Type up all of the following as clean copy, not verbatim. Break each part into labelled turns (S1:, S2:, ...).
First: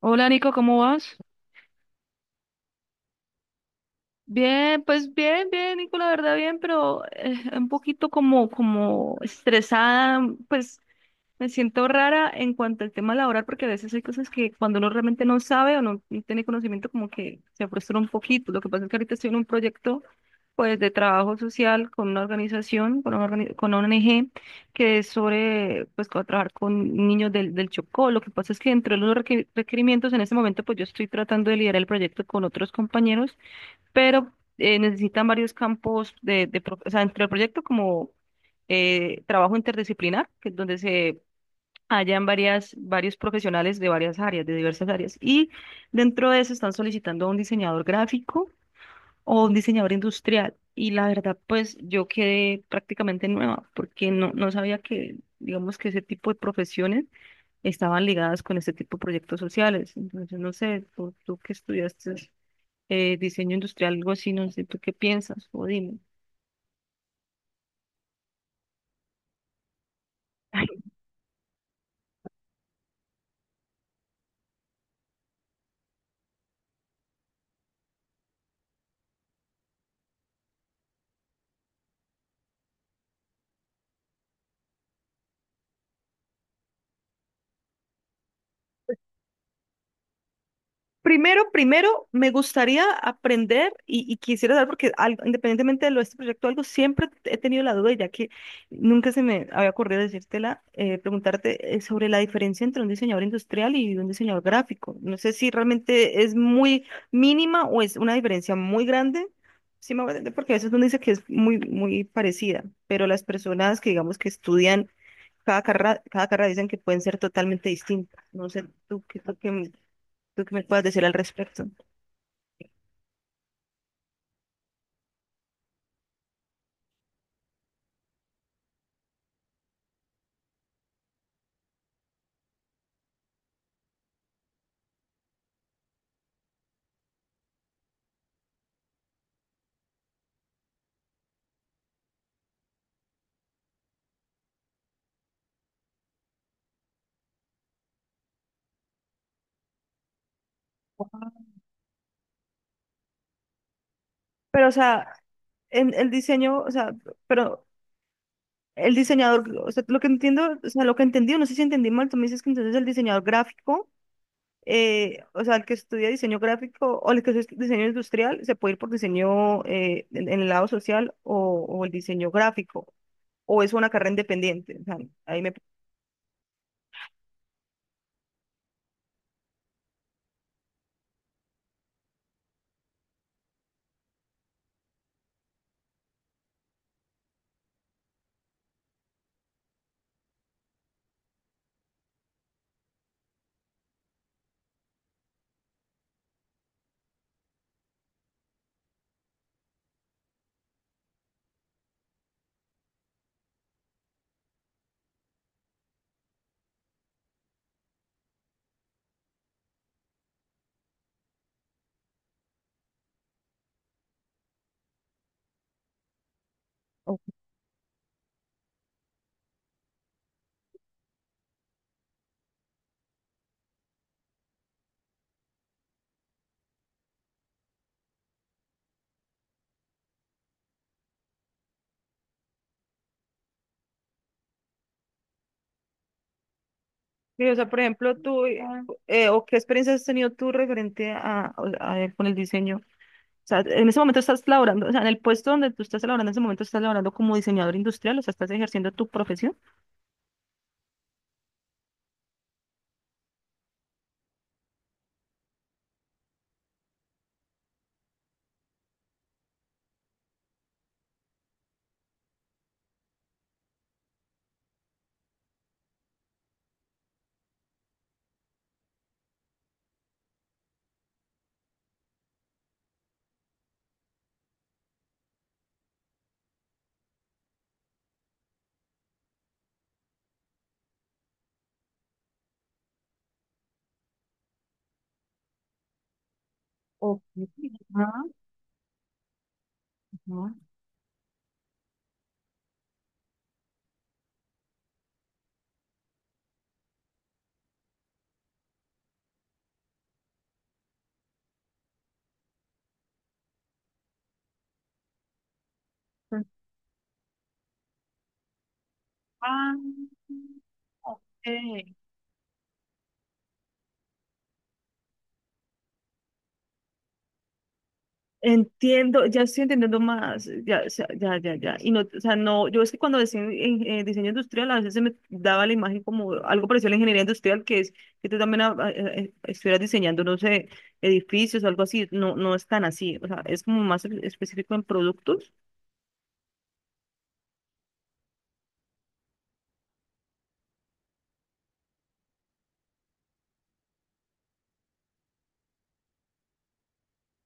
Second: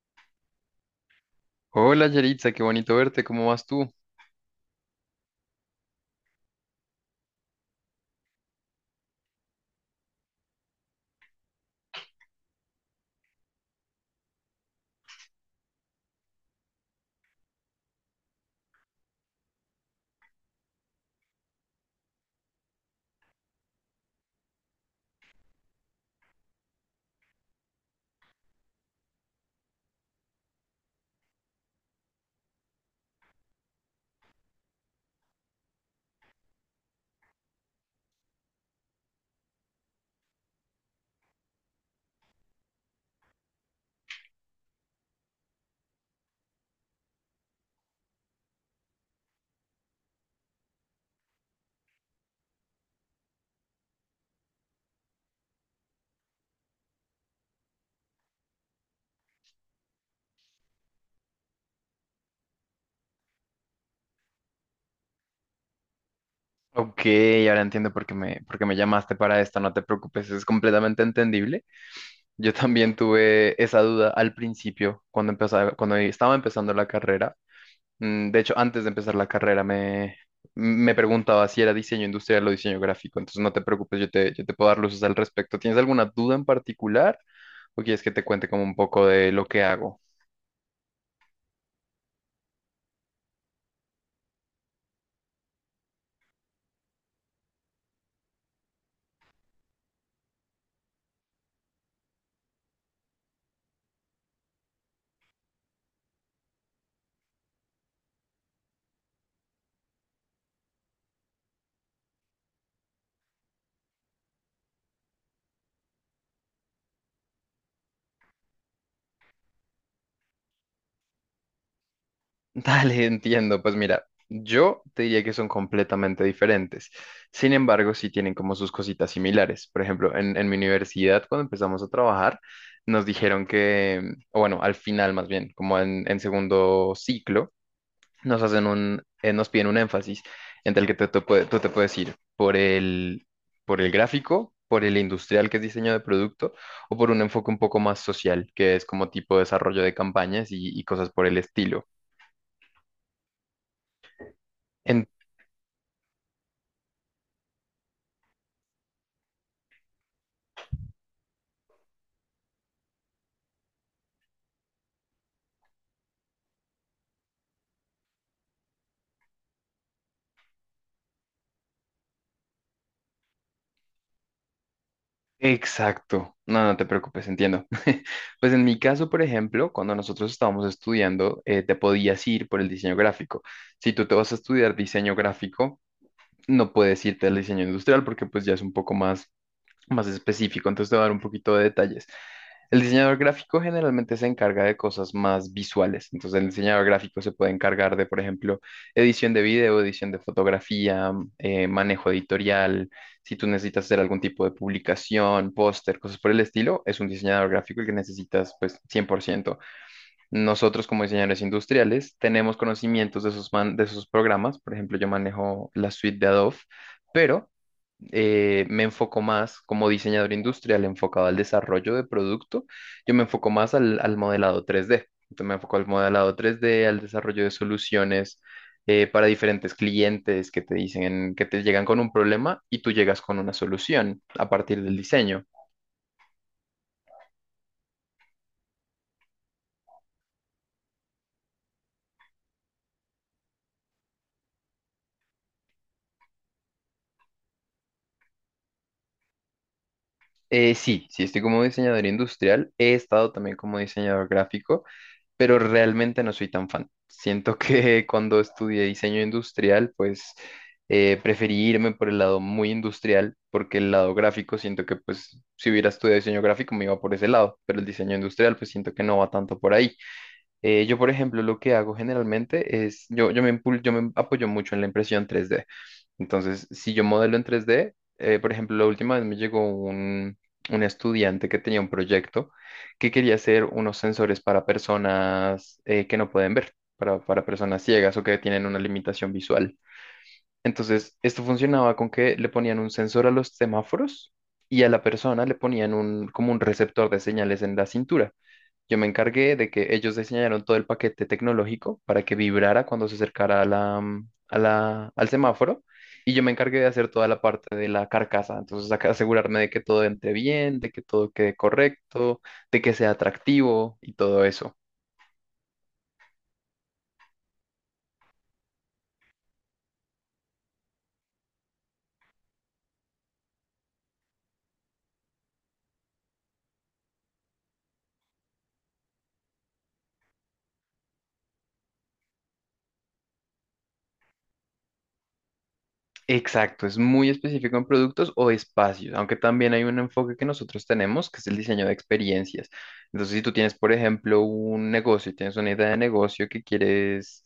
S1: Hola, Nico, ¿cómo vas?
S2: Hola Yaritza, qué bonito verte, ¿cómo vas tú?
S1: Bien, pues bien, bien, Nico, la verdad bien, pero un poquito como, como estresada, pues. Me siento rara en cuanto al tema laboral porque a veces hay cosas que cuando uno realmente no sabe o no tiene conocimiento como que se frustra un poquito. Lo que pasa es que ahorita estoy en un proyecto pues de trabajo social con una organización, con una, con una ONG que es sobre pues trabajar con niños del Chocó. Lo que pasa es que dentro de los requerimientos en este momento pues yo estoy tratando de liderar el proyecto con otros compañeros, pero necesitan varios campos o sea, entre el proyecto como trabajo interdisciplinar, que es donde se hayan varios profesionales de varias áreas, de diversas áreas, y dentro de eso están solicitando a un diseñador gráfico o un diseñador industrial. Y la verdad, pues yo quedé prácticamente nueva porque no sabía que, digamos, que ese tipo de profesiones estaban ligadas con este tipo de proyectos sociales. Entonces, no sé, tú que estudiaste diseño industrial, algo así, no sé, ¿tú qué piensas? O dime.
S2: Ok, ahora entiendo por qué me llamaste para esto, no te preocupes, es completamente entendible. Yo también tuve esa duda al principio, cuando estaba empezando la carrera. Mm, de hecho, antes de empezar la carrera me, me preguntaba si era diseño industrial o diseño gráfico, entonces no te preocupes, yo te puedo dar luces al respecto. ¿Tienes alguna duda en particular o quieres que te cuente como un poco de lo que hago?
S1: Primero, primero, me gustaría aprender y quisiera saber, porque independientemente de lo de este proyecto, algo siempre he tenido la duda, y ya que nunca se me había ocurrido decírtela, preguntarte sobre la diferencia entre un diseñador industrial y un diseñador gráfico. No sé si realmente es muy mínima o es una diferencia muy grande. Sí, me voy a entender, porque a veces uno dice que es muy, muy parecida, pero las personas que digamos que estudian cada carrera dicen que pueden ser totalmente distintas. No sé, tú qué ¿Tú qué me puedes decir al respecto?
S2: Dale, entiendo. Pues mira, yo te diría que son completamente diferentes. Sin embargo, sí tienen como sus cositas similares. Por ejemplo, en mi universidad, cuando empezamos a trabajar, nos dijeron que, o bueno, al final más bien, en segundo ciclo, nos hacen un, nos piden un énfasis entre el que tú te puedes ir por el gráfico, por el industrial, que es diseño de producto, o por un enfoque un poco más social, que es como tipo desarrollo de campañas y cosas por el estilo.
S1: Pero, o sea, en el diseño, o sea, pero el diseñador, o sea, lo que entiendo, o sea, lo que entendí, no sé si entendí mal, tú me dices que entonces el diseñador gráfico, o sea, el que estudia diseño gráfico o el que estudia diseño industrial, se puede ir por diseño en el lado social o el diseño gráfico, o es una carrera independiente. O sea, ahí me...
S2: Exacto. No, no te preocupes, entiendo. Pues en mi caso, por ejemplo, cuando nosotros estábamos estudiando, te podías ir por el diseño gráfico. Si tú te vas a estudiar diseño gráfico, no puedes irte al diseño industrial porque pues ya es un poco más específico, entonces te voy a dar un poquito de detalles. El diseñador gráfico generalmente se encarga de cosas más visuales, entonces el diseñador gráfico se puede encargar de, por ejemplo, edición de video, edición de fotografía, manejo editorial, si tú necesitas hacer algún tipo de publicación, póster, cosas por el estilo, es un diseñador gráfico el que necesitas pues cien por ciento. Nosotros como diseñadores industriales tenemos conocimientos de esos, de esos programas, por ejemplo, yo manejo la suite de Adobe,
S1: Ok.
S2: pero me enfoco más como diseñador industrial enfocado al desarrollo de producto, yo me enfoco más al modelado 3D. Entonces me enfoco al modelado 3D, al desarrollo de soluciones, para diferentes clientes que te dicen, que te llegan con un problema y tú llegas con una solución a partir del diseño.
S1: Sí. O sea, por ejemplo, o qué experiencias has tenido tú referente con el diseño. Sea, en ese momento estás laborando, o sea, en el puesto donde tú estás laborando, en ese momento estás laborando como diseñador industrial, o sea, estás ejerciendo tu profesión.
S2: Sí, sí, estoy como diseñador industrial, he estado también como diseñador gráfico, pero realmente no soy tan fan. Siento que cuando estudié diseño industrial, pues preferí irme por el lado muy industrial, porque el lado gráfico siento que pues si hubiera estudiado diseño gráfico me iba por ese lado, pero el diseño industrial pues siento que no va tanto por ahí. Por ejemplo, lo que hago generalmente es, yo me apoyo mucho en la impresión tres d. Entonces, si yo modelo en 3D, por ejemplo, la última vez me llegó un estudiante que tenía un proyecto que quería hacer unos sensores para personas que no pueden ver,
S1: Ok.
S2: para personas ciegas o
S1: Ah,
S2: que tienen una limitación visual.
S1: ah.
S2: Entonces, esto funcionaba con que le ponían un sensor a los semáforos y a la persona le ponían un, como un receptor de señales en la cintura. Yo me encargué de que ellos diseñaron todo el paquete tecnológico para que vibrara cuando se acercara a la, mm, a la- al semáforo y yo
S1: Pues,
S2: me encargué de hacer toda la parte de la carcasa. Entonces, acá asegurarme de
S1: ah,
S2: que todo entre bien, de que
S1: ok.
S2: todo quede correcto, de que sea atractivo y todo eso.
S1: Entiendo, ya estoy entendiendo más, ya, o sea, ya, ya, ya. Y no, o sea, no, yo es que cuando decía en diseño industrial, a veces se me daba la imagen como algo parecido a la ingeniería industrial, que es que tú también estuvieras diseñando, no sé, edificios o algo así. No, no es tan así, o sea, es como más específico en productos.
S2: Exacto, es muy específico en productos o espacios, aunque también hay un enfoque que nosotros tenemos, que es el diseño de experiencias. Entonces, si tú tienes, por ejemplo, un negocio, y tienes una idea de negocio que quieres,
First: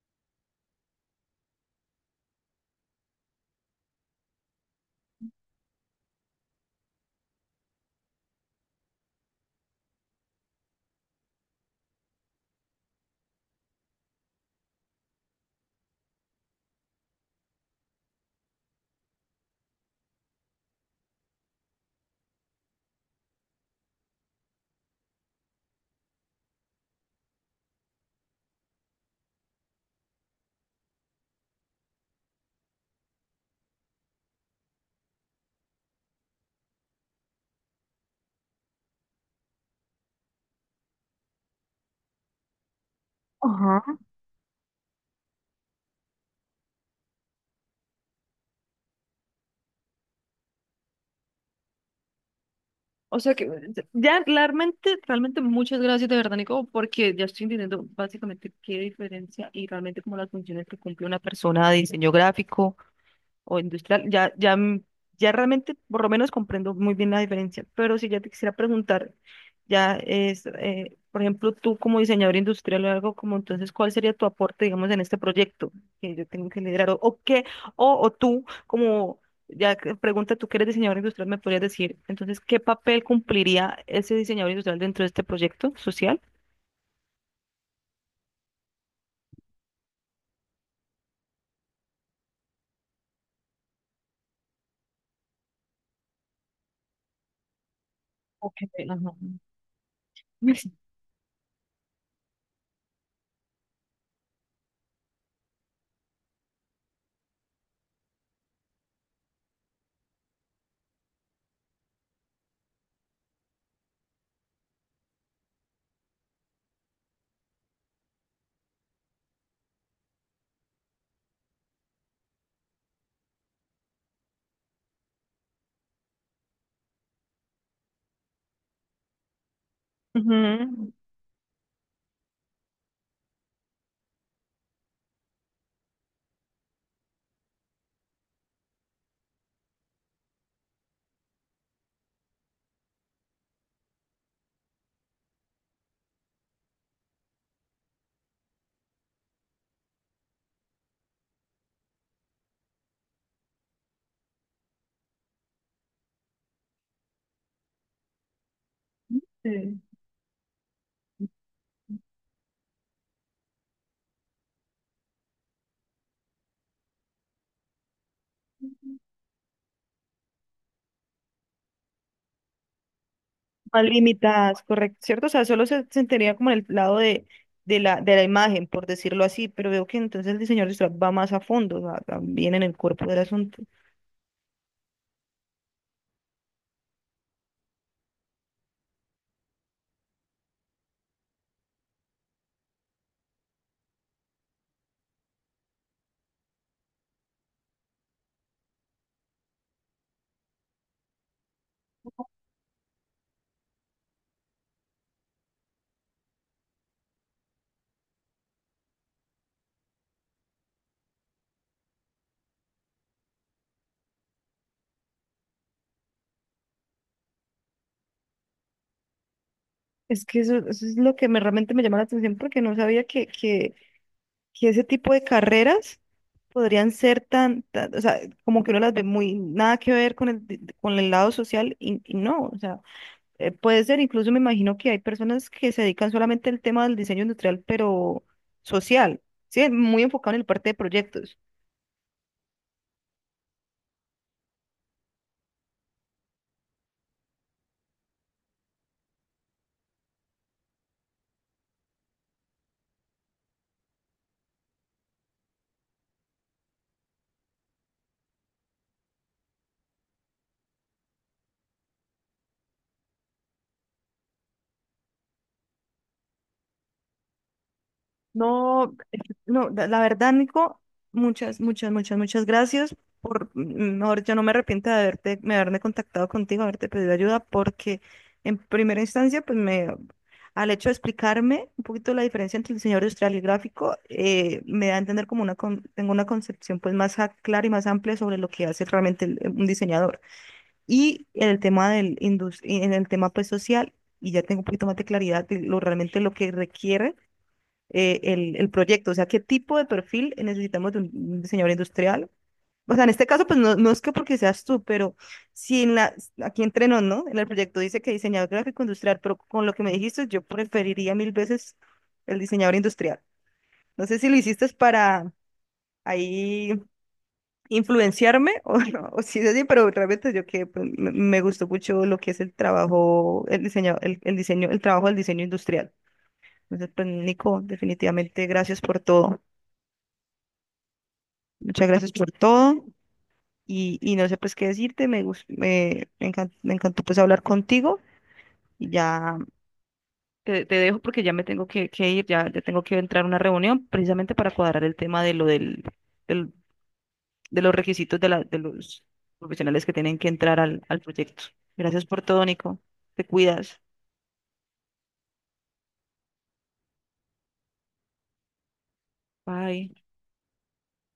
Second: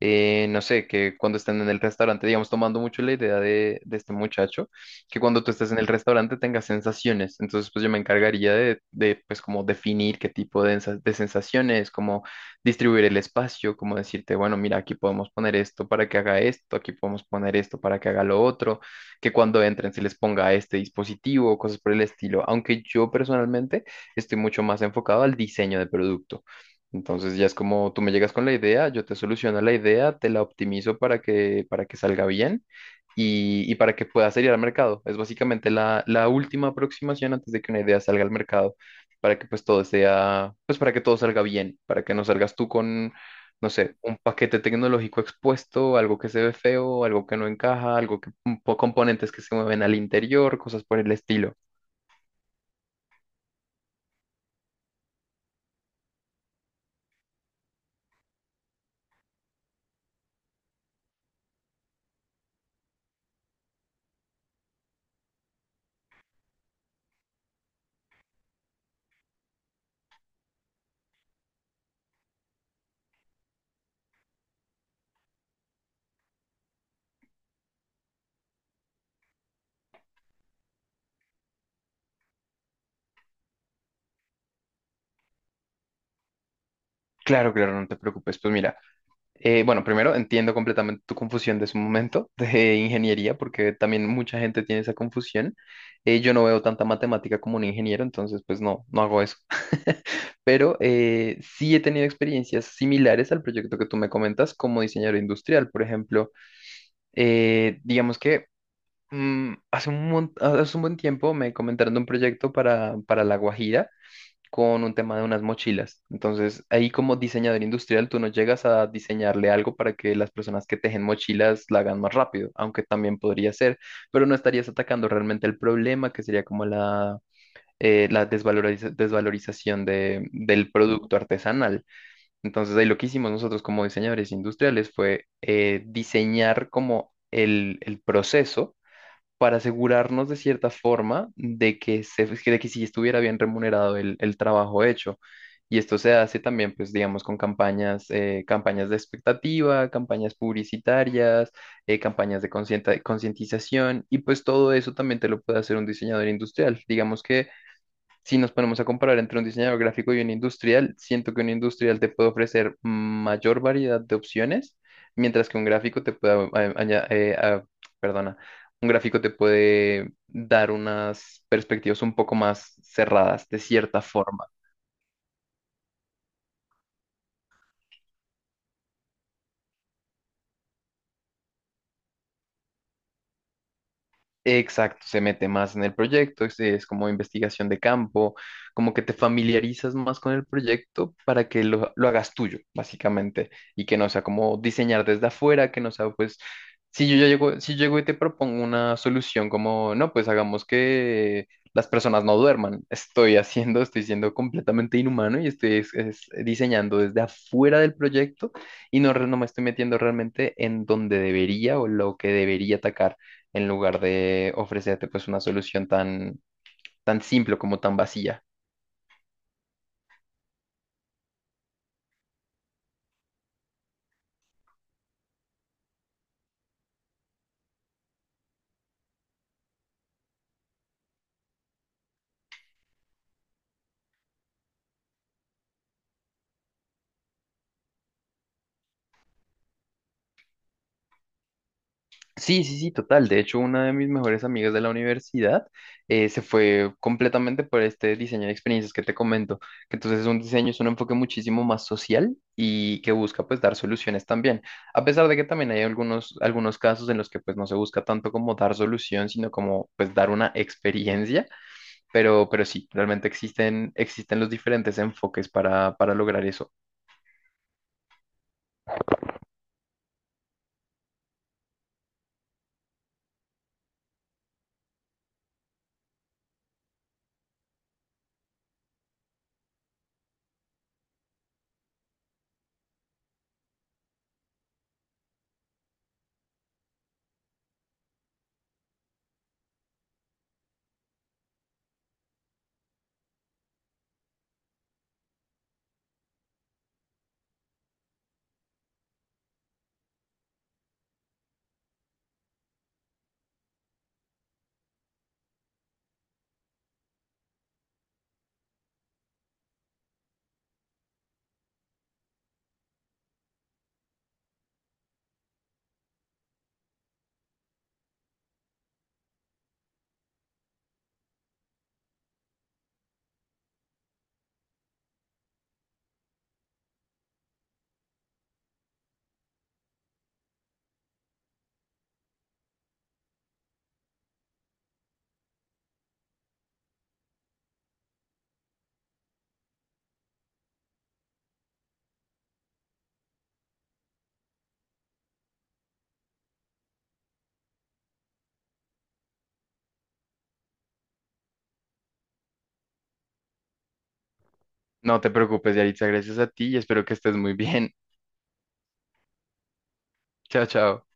S2: no sé, que cuando estén en el restaurante, digamos, tomando mucho la idea de este muchacho, que cuando tú estés en el restaurante tengas sensaciones. Entonces, pues yo me encargaría pues, como definir qué tipo de, de sensaciones, como distribuir el espacio, como decirte, bueno, mira, aquí podemos poner esto para que haga esto, aquí podemos poner esto para que haga lo otro, que cuando entren se les ponga este dispositivo, cosas por el estilo, aunque yo personalmente estoy mucho más enfocado al diseño de producto. Entonces ya es como tú me llegas con la idea, yo te soluciono la idea, te la optimizo para que salga bien y para que pueda salir al mercado. Es básicamente la última aproximación antes de que una idea salga al mercado para que pues todo sea, pues para que todo salga bien, para que no salgas tú con, no sé, un paquete tecnológico expuesto, algo que se ve feo, algo que no encaja, algo que, componentes que se mueven al interior, cosas por el estilo.
S1: O sea que ya realmente, realmente muchas gracias de verdad, Nico, porque ya estoy entendiendo básicamente qué diferencia y realmente como las funciones que cumple una persona de diseño gráfico, o industrial, ya realmente por lo menos comprendo muy bien la diferencia, pero si ya te quisiera preguntar, ya es, por ejemplo, tú como diseñador industrial o algo como, entonces, ¿cuál sería tu aporte, digamos, en este proyecto que yo tengo que liderar? O qué? O tú, como, pregunta, tú que eres diseñador industrial, ¿me podrías decir, entonces, qué papel cumpliría ese diseñador industrial dentro de este proyecto social?
S2: Claro, claro, no te preocupes. Pues mira. Bueno, primero entiendo completamente tu confusión de su momento de ingeniería, porque también mucha gente tiene esa confusión. Yo no veo tanta matemática como un ingeniero, entonces
S1: Ok,
S2: pues no, no
S1: ajá.
S2: hago eso. Pero sí he tenido experiencias similares al proyecto que tú me comentas como diseñador industrial. Por ejemplo, digamos que hace un, hace un buen tiempo me comentaron de un proyecto para La Guajira con un tema de unas mochilas. Entonces, ahí como diseñador industrial, tú no llegas a diseñarle algo para que las personas que tejen mochilas la hagan más rápido, aunque también podría ser, pero no estarías atacando realmente el problema, que sería como la desvalorización del
S1: Ujú.
S2: producto artesanal. Entonces, ahí lo que hicimos nosotros como diseñadores industriales fue, diseñar como el proceso para asegurarnos de cierta forma de de que sí estuviera bien remunerado el trabajo hecho. Y esto se hace también, pues, digamos, con campañas, campañas de expectativa, campañas publicitarias, campañas de concientización, y pues todo eso también te lo puede hacer un diseñador industrial. Digamos que si nos ponemos a comparar entre un diseñador
S1: Sí.
S2: gráfico y un industrial, siento que un industrial te puede ofrecer mayor variedad de opciones, mientras que un gráfico te puede, perdona, un gráfico te puede dar unas perspectivas un poco más cerradas, de
S1: Más
S2: cierta forma.
S1: limitadas, correcto, ¿cierto? O sea, solo se sentiría como en el lado de, de la imagen, por decirlo así, pero veo que entonces el diseñador visual va más a fondo, o sea, también en el cuerpo del asunto.
S2: Exacto, se mete más en el proyecto, es como investigación de campo, como que te familiarizas más con el proyecto para que lo hagas tuyo, básicamente, y que no sea como diseñar desde afuera, que no sea pues, si yo, ya llego, si llego y te propongo una solución como, no, pues hagamos que las personas no duerman, estoy haciendo, estoy siendo completamente inhumano y estoy es diseñando desde afuera del proyecto y no, no me estoy metiendo realmente en donde debería o lo que debería atacar en lugar de ofrecerte pues una solución tan, tan simple como tan vacía.
S1: Es que eso es lo que me, realmente me llama la atención porque no sabía que ese tipo de carreras podrían ser tan, o sea, como que uno las ve muy, nada que ver con el lado social y no, o sea. Puede ser, incluso me imagino que hay personas que se dedican solamente al tema del diseño industrial, pero social, ¿sí? Muy enfocado en el parte de proyectos.
S2: Sí, sí, sí, total. De hecho, una de mis mejores amigas de la universidad, se fue completamente por este diseño de experiencias que te comento, que entonces es un diseño, es un enfoque muchísimo más social y que busca pues dar soluciones también. A pesar de que también hay algunos, algunos casos en los que pues no se busca tanto como dar solución, sino como pues dar una experiencia, pero sí, realmente existen, existen los diferentes enfoques para lograr eso.
S1: No, no, la la verdad, Nico, muchas, muchas, muchas, muchas gracias por, mejor, yo no me arrepiento de haberte, me haberme contactado contigo, haberte pedido ayuda, porque en primera instancia, pues me, al hecho de explicarme un poquito la diferencia entre el diseño industrial y el gráfico, me da a entender como una, tengo una concepción pues más clara y más amplia sobre lo que hace realmente un diseñador. Y en el tema en el tema pues social, y ya tengo un poquito más de claridad de lo realmente lo que requiere el proyecto, o sea, qué tipo de perfil necesitamos de un diseñador industrial. O sea, en este caso, pues no, no es que porque seas tú, pero si en la, aquí entre nos, ¿no? En el proyecto dice que diseñador gráfico industrial, pero con lo que me dijiste, yo preferiría mil veces el diseñador industrial. No sé si lo hiciste para ahí influenciarme o no, o si es así, pero realmente yo que pues, me gustó mucho lo que es el trabajo, el diseño, el diseño, el trabajo del diseño industrial. Entonces, pues, Nico, definitivamente gracias por todo. Muchas gracias por todo y no sé pues qué decirte, me, gus- me encan- me encantó pues hablar contigo y ya te dejo porque ya me tengo que ir, ya, ya tengo que entrar a una reunión precisamente para cuadrar el tema de lo del- de los requisitos de los profesionales que tienen que entrar al, al proyecto. Gracias por todo, Nico. Te cuidas.
S2: No te preocupes, Yaritza, gracias a ti y espero que estés muy bien.
S1: Bye.
S2: Chao, chao.